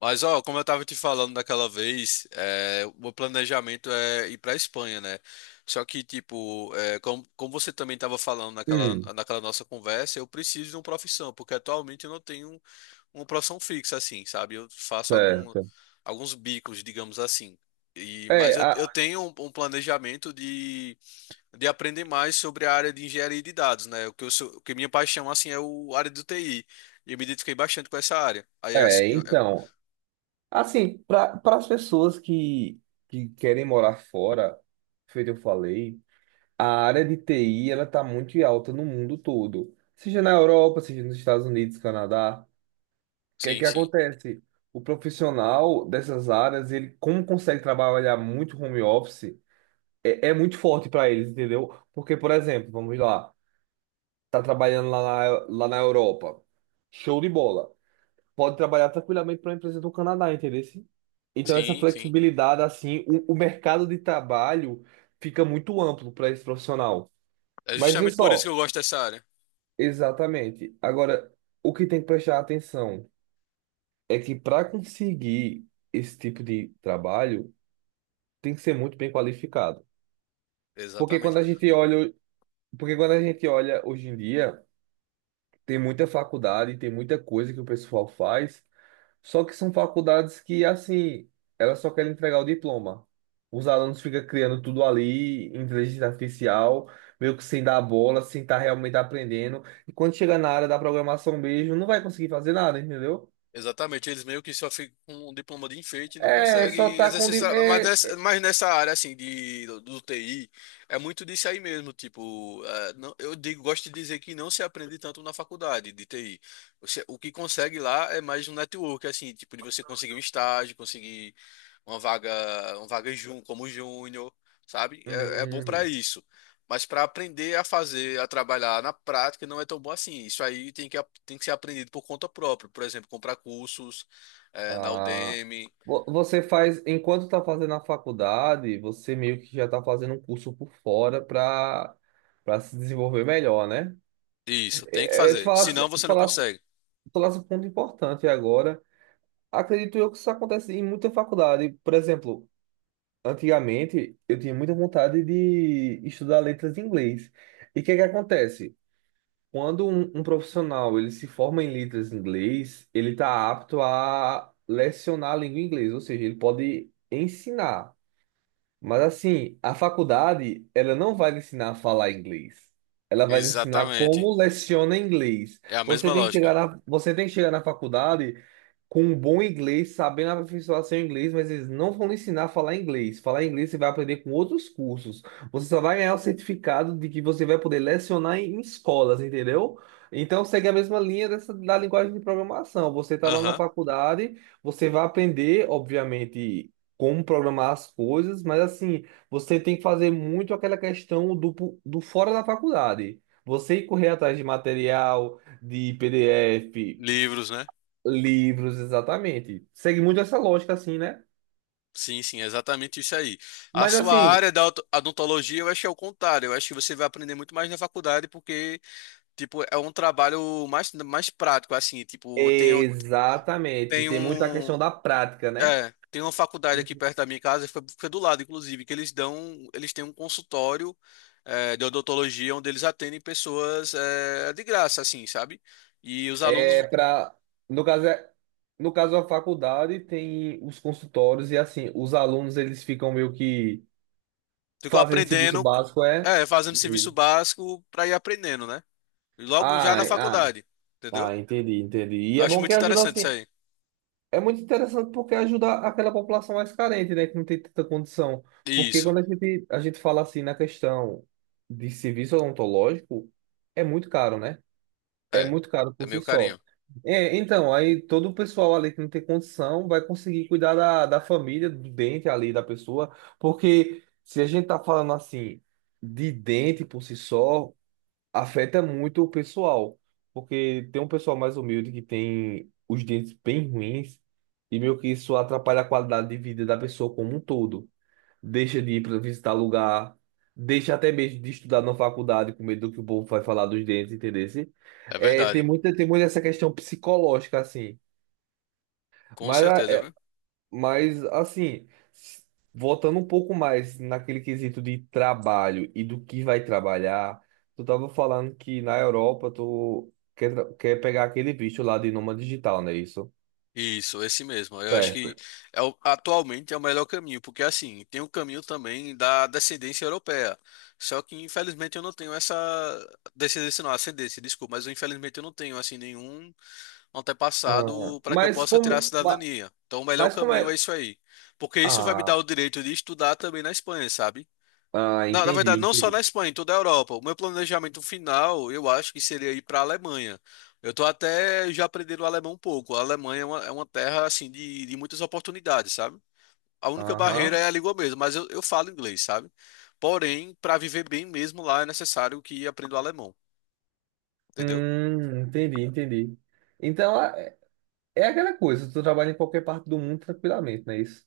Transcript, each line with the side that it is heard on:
left: Mas, ó, como eu tava te falando daquela vez, o meu planejamento é ir pra Espanha, né? Só que, tipo, como, você também tava falando
right: Hum,
left: naquela nossa conversa, eu preciso de uma profissão, porque atualmente eu não tenho uma profissão fixa, assim, sabe?
right: certo.
left: Alguns bicos, digamos assim. Mas
right: É,
left: eu
right: a-
left: tenho um planejamento de aprender mais sobre a área de engenharia de dados, né? O que minha paixão, assim, é o a área do TI. E eu me identifiquei bastante com essa área. Aí acho
right: é,
left: que... eu- é-
right: então, assim, para as pessoas que querem morar fora, feito eu falei, a área de TI ela tá muito em alta no mundo todo, seja na Europa, seja nos Estados Unidos, Canadá. O que é
left: Sim,
right: que
left: sim.
right: acontece? O profissional dessas áreas, ele como consegue trabalhar muito home office, é muito forte para eles, entendeu? Porque, por exemplo, vamos lá, tá trabalhando lá na Europa, show de bola. Pode trabalhar tranquilamente para uma empresa do Canadá, entendeu? Então, essa
left: Sim, sim.
right: flexibilidade, assim, o mercado de trabalho fica muito amplo para esse profissional.
left: É
right: Mas vê
left: justamente por isso que
right: só,
left: eu gosto dessa área.
right: exatamente. Agora, o que tem que prestar atenção é que para conseguir esse tipo de trabalho, tem que ser muito bem qualificado. Porque
left: Exatamente.
right: quando a gente olha, Porque quando a gente olha hoje em dia, tem muita faculdade, tem muita coisa que o pessoal faz. Só que são faculdades que, assim, elas só querem entregar o diploma. Os alunos ficam criando tudo ali, inteligência artificial, meio que sem dar bola, sem estar realmente aprendendo. E quando chega na área da programação mesmo, não vai conseguir fazer nada, entendeu?
left: Exatamente. Eles meio que só ficam com um diploma de enfeite e não
right: É, só
left: conseguem
right: tá com.
left: exercer. Mas nessa área, assim, do TI, é muito disso aí mesmo. Tipo, eu digo, gosto de dizer que não se aprende tanto na faculdade de TI. Você, o que consegue lá é mais um network, assim, tipo, de você conseguir um estágio, conseguir uma vaga, como júnior, sabe? É, é bom para
right: Hum,
left: isso. Mas para aprender a fazer, a trabalhar na prática, não é tão bom assim. Isso aí tem que ser aprendido por conta própria. Por exemplo, comprar cursos, na
right: ah.
left: Udemy.
right: Você faz, enquanto tá fazendo a faculdade, você meio que já tá fazendo um curso por fora para para se desenvolver melhor, né?
left: Isso, tem que
right: É, te
left: fazer.
right: falar,
left: Senão você não
right: tu
left: consegue.
right: traz um ponto importante agora. Acredito eu que isso acontece em muita faculdade. Por exemplo, antigamente eu tinha muita vontade de estudar letras em inglês. E o que é que acontece? Quando um profissional ele se forma em letras em inglês, ele está apto a lecionar a língua inglesa, ou seja, ele pode ensinar. Mas assim, a faculdade, ela não vai lhe ensinar a falar inglês. Ela vai lhe ensinar
left: Exatamente.
right: como leciona inglês.
left: É a mesma lógica.
right: Você tem que chegar na faculdade com um bom inglês, sabendo aperfeiçoar seu inglês, mas eles não vão lhe ensinar a falar inglês. Falar inglês você vai aprender com outros cursos. Você só vai ganhar o certificado de que você vai poder lecionar em escolas, entendeu? Então segue a mesma linha dessa, da linguagem de programação. Você está lá na
left: Aham.
right: faculdade, você vai aprender, obviamente como programar as coisas, mas assim, você tem que fazer muito aquela questão do fora da faculdade. Você ir correr atrás de material, de PDF,
left: Livros, né?
right: livros, exatamente. Segue muito essa lógica, assim, né?
left: Sim, sim, é exatamente isso aí. A
right: Mas
left: sua
right: assim,
left: área da odontologia, eu acho que é o contrário. Eu acho que você vai aprender muito mais na faculdade, porque tipo, é um trabalho mais prático, assim. Tipo,
right: exatamente,
left: tenho
right: tem muito a questão
left: um.
right: da prática, né?
left: É, tem uma faculdade aqui
right: Uhum.
left: perto da minha casa, foi do lado, inclusive, que eles dão. Eles têm um consultório de odontologia onde eles atendem pessoas de graça, assim, sabe? E os alunos
right: É para, no caso, é- No caso, a faculdade tem os consultórios e assim, os alunos eles ficam meio que
left: ficam
right: fazendo serviço
left: aprendendo,
right: básico, é.
left: é, fazendo serviço
right: Uhum.
left: básico para ir aprendendo, né? E logo já
right: Ah,
left: na
right: ah.
left: faculdade, entendeu?
right: Ah, entendi, entendi. E
left: Eu
right: é
left: acho
right: bom que
left: muito
right: ajuda
left: interessante
right: assim.
left: isso aí.
right: É muito interessante porque ajuda aquela população mais carente, né, que não tem tanta condição. Porque
left: Isso,
right: quando a gente fala assim na questão de serviço odontológico, é muito caro, né? É
left: é.
right: muito caro
left: É
right: por si
left: meio
right: só.
left: carinho.
right: É, então, aí todo o pessoal ali que não tem condição vai conseguir cuidar da família, do dente ali da pessoa, porque se a gente tá falando assim de dente por si só, afeta muito o pessoal, porque tem um pessoal mais humilde que tem os dentes bem ruins e meio que isso atrapalha a qualidade de vida da pessoa como um todo. Deixa de ir para visitar lugar, deixa até mesmo de estudar na faculdade com medo do que o povo vai falar dos dentes, entendeu?
left: É
right: É, tem
left: verdade.
right: muita, tem muita essa questão psicológica assim.
left: Com
right: Mas ah,
left: certeza, viu?
right: mas, assim, s- Voltando um pouco mais naquele quesito de trabalho e do que vai trabalhar, tu tava falando que na Europa tu quer pegar aquele visto lá de nômade digital, não é isso?
left: Isso, esse mesmo. Eu acho
right: Certo.
left: que atualmente é o melhor caminho, porque assim, tem o caminho também da descendência europeia. Só que infelizmente eu não tenho essa descendência, não, ascendência, desculpa, mas infelizmente eu não tenho assim nenhum
right: Ah,
left: antepassado para que eu
right: mas
left: possa tirar a
right: como, ma-
left: cidadania. Então o melhor
right: mas como é?
left: caminho é isso aí, porque isso vai me dar
right: Ah,
left: o direito de estudar também na Espanha, sabe?
right: ah,
left: Na
right: entendi,
left: verdade, não só
right: entendi.
left: na Espanha, em toda a Europa. O meu planejamento final, eu acho que seria ir para a Alemanha. Eu tô até já aprendendo o alemão um pouco. A Alemanha é uma terra, assim, de muitas oportunidades, sabe? A única
right: Aham.
left: barreira é a língua mesmo, mas eu falo inglês, sabe? Porém, para viver bem mesmo lá é necessário que aprenda o alemão, entendeu?
right: Entendi, entendi. Então, é aquela coisa, tu trabalha em qualquer parte do mundo tranquilamente, não é isso?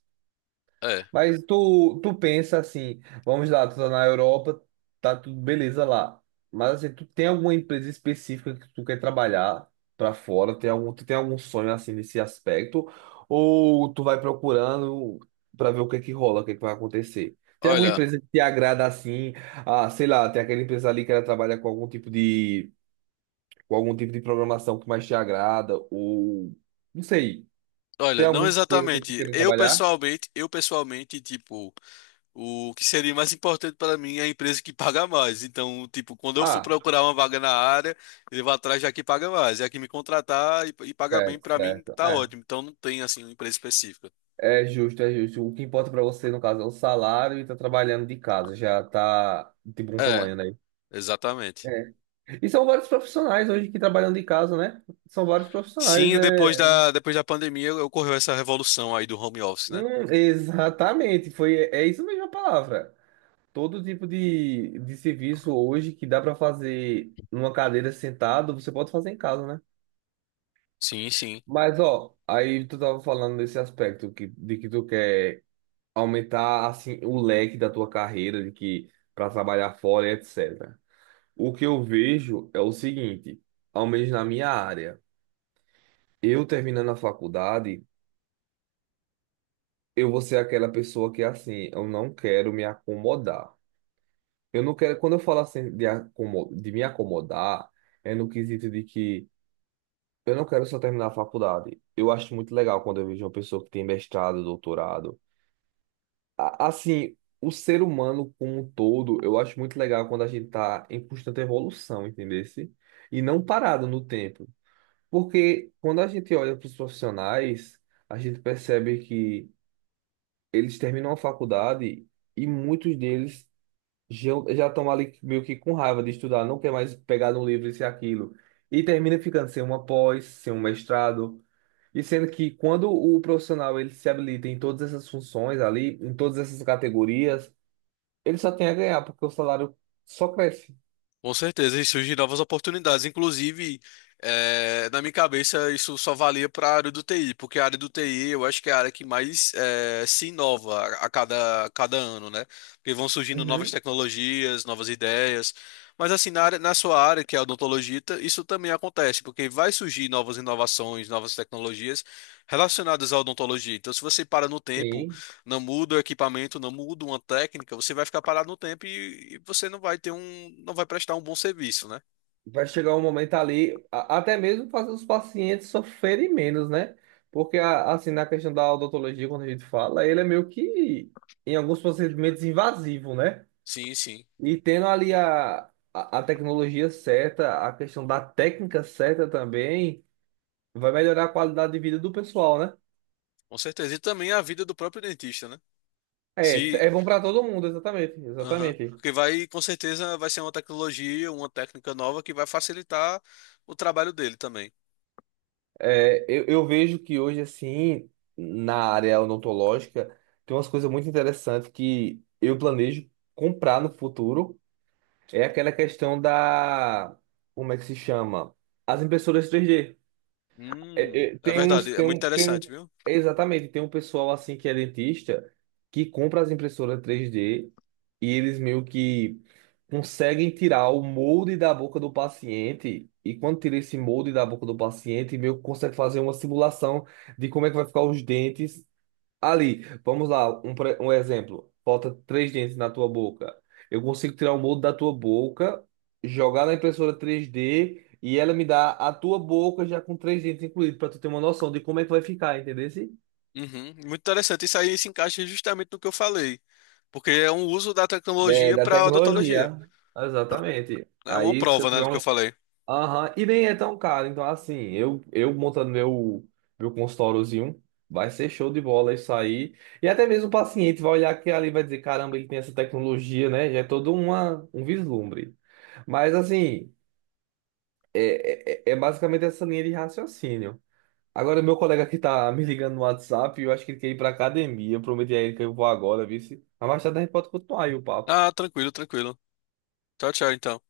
left: É.
right: Mas tu pensa assim, vamos lá, tu tá na Europa, tá tudo beleza lá. Mas assim, tu tem alguma empresa específica que tu quer trabalhar pra fora? Tu tem algum sonho assim nesse aspecto? Ou tu vai procurando pra ver o que é que rola, o que é que vai acontecer? Tem alguma
left: Olha,
right: empresa que te agrada assim? Ah, sei lá, tem aquela empresa ali que ela trabalha com algum tipo de programação que mais te agrada? Ou não sei, tem
left: não
right: alguma coisa assim que tu
left: exatamente.
right: quer trabalhar?
left: Eu pessoalmente, tipo, o que seria mais importante para mim é a empresa que paga mais. Então, tipo, quando eu for
right: Ah,
left: procurar uma vaga na área, ele vai atrás da que paga mais. É a que me contratar e pagar bem
right: certo,
left: para mim,
right: certo.
left: tá
right: É.
left: ótimo. Então, não tem assim uma empresa específica.
right: É justo, é justo. O que importa pra você, no caso, é o salário e tá trabalhando de casa, já tá de bom
left: É,
right: tamanho, né?
left: exatamente.
right: É. E são vários profissionais hoje que trabalham de casa, né? São vários profissionais,
left: Sim,
right: é.
left: depois da pandemia ocorreu essa revolução aí do home office, né?
right: Exatamente, foi, é isso mesmo a palavra. Todo tipo de serviço hoje que dá pra fazer numa cadeira sentado, você pode fazer em casa, né?
left: Sim, sim.
right: Mas, ó, aí tu tava falando desse aspecto de que tu quer aumentar assim o leque da tua carreira de que para trabalhar fora, etc. O que eu vejo é o seguinte, ao menos na minha área, eu terminando a faculdade, eu vou ser aquela pessoa que assim, eu não quero me acomodar. Eu não quero, quando eu falo assim de me acomodar, é no quesito de que eu não quero só terminar a faculdade. Eu acho muito legal quando eu vejo uma pessoa que tem mestrado, doutorado, Assim, o ser humano como um todo, eu acho muito legal quando a gente tá em constante evolução, entendesse? E não parado no tempo. Porque quando a gente olha para os profissionais, a gente percebe que eles terminam a faculdade e muitos deles já já estão ali meio que com raiva de estudar, não quer mais pegar no livro isso e aquilo. E termina ficando sem uma pós, sem um mestrado. E sendo que quando o profissional ele se habilita em todas essas funções ali, em todas essas categorias, ele só tem a ganhar, porque o salário só cresce.
left: Com certeza, e surgem novas oportunidades. Inclusive, na minha cabeça, isso só valia para a área do TI, porque a área do TI eu acho que é a área que mais se inova a cada ano, né? Porque vão surgindo novas
right: Uhum.
left: tecnologias, novas ideias. Mas assim, na sua área, que é a odontologia, isso também acontece, porque vai surgir novas inovações, novas tecnologias relacionadas à odontologia. Então, se você para no tempo
right: Sim.
left: não muda o equipamento, não muda uma técnica, você vai ficar parado no tempo e você não vai ter não vai prestar um bom serviço, né?
right: Vai chegar um momento ali, até mesmo fazer os pacientes sofrerem menos, né? Porque, assim, na questão da odontologia, quando a gente fala, ele é meio que, em alguns procedimentos, invasivo, né?
left: Sim, sim,
right: E tendo ali a tecnologia certa, a questão da técnica certa também, vai melhorar a qualidade de vida do pessoal, né?
left: com certeza. E também a vida do próprio dentista, né? Se,
right: É, é bom para todo mundo, exatamente,
left: aham,
right: exatamente.
left: porque vai, com certeza, vai ser uma tecnologia, uma técnica nova que vai facilitar o trabalho dele também.
right: É, eu vejo que hoje, assim, na área odontológica, tem umas coisas muito interessantes que eu planejo comprar no futuro. É aquela questão da. Como é que se chama? As impressoras 3D. É,
left: É
right: tem uns,
left: verdade, é muito
right: tem um,
left: interessante, viu?
right: exatamente, tem um pessoal assim que é dentista que compra as impressoras 3D e eles meio que conseguem tirar o molde da boca do paciente e quando tira esse molde da boca do paciente, meio que consegue fazer uma simulação de como é que vai ficar os dentes. Ali, vamos lá, um exemplo. Falta três dentes na tua boca. Eu consigo tirar o molde da tua boca, jogar na impressora 3D e ela me dá a tua boca já com três dentes incluídos, para tu ter uma noção de como é que vai ficar, entendeu?
left: Uhum, muito interessante. Isso aí se encaixa justamente no que eu falei, porque é um uso da
right: É,
left: tecnologia
right: da
left: para odontologia.
right: tecnologia. Exatamente.
left: É uma
right: Aí, se eu
left: prova, né,
right: tiver
left: do que eu
right: um.
left: falei.
right: Aham. E nem é tão caro. Então, assim, eu montando meu consultóriozinho, vai ser show de bola isso aí. E até mesmo o paciente vai olhar aqui ali e vai dizer, caramba, ele tem essa tecnologia, né? Já é todo uma, um vislumbre. Mas, assim, é basicamente essa linha de raciocínio. Agora, meu colega aqui tá me ligando no WhatsApp, eu acho que ele quer ir pra academia. Eu prometi a ele que eu vou agora, viu? Mas mais tarde a gente pode continuar aí o papo.
left: Ah, tranquilo, tranquilo. Tchau, tchau, então.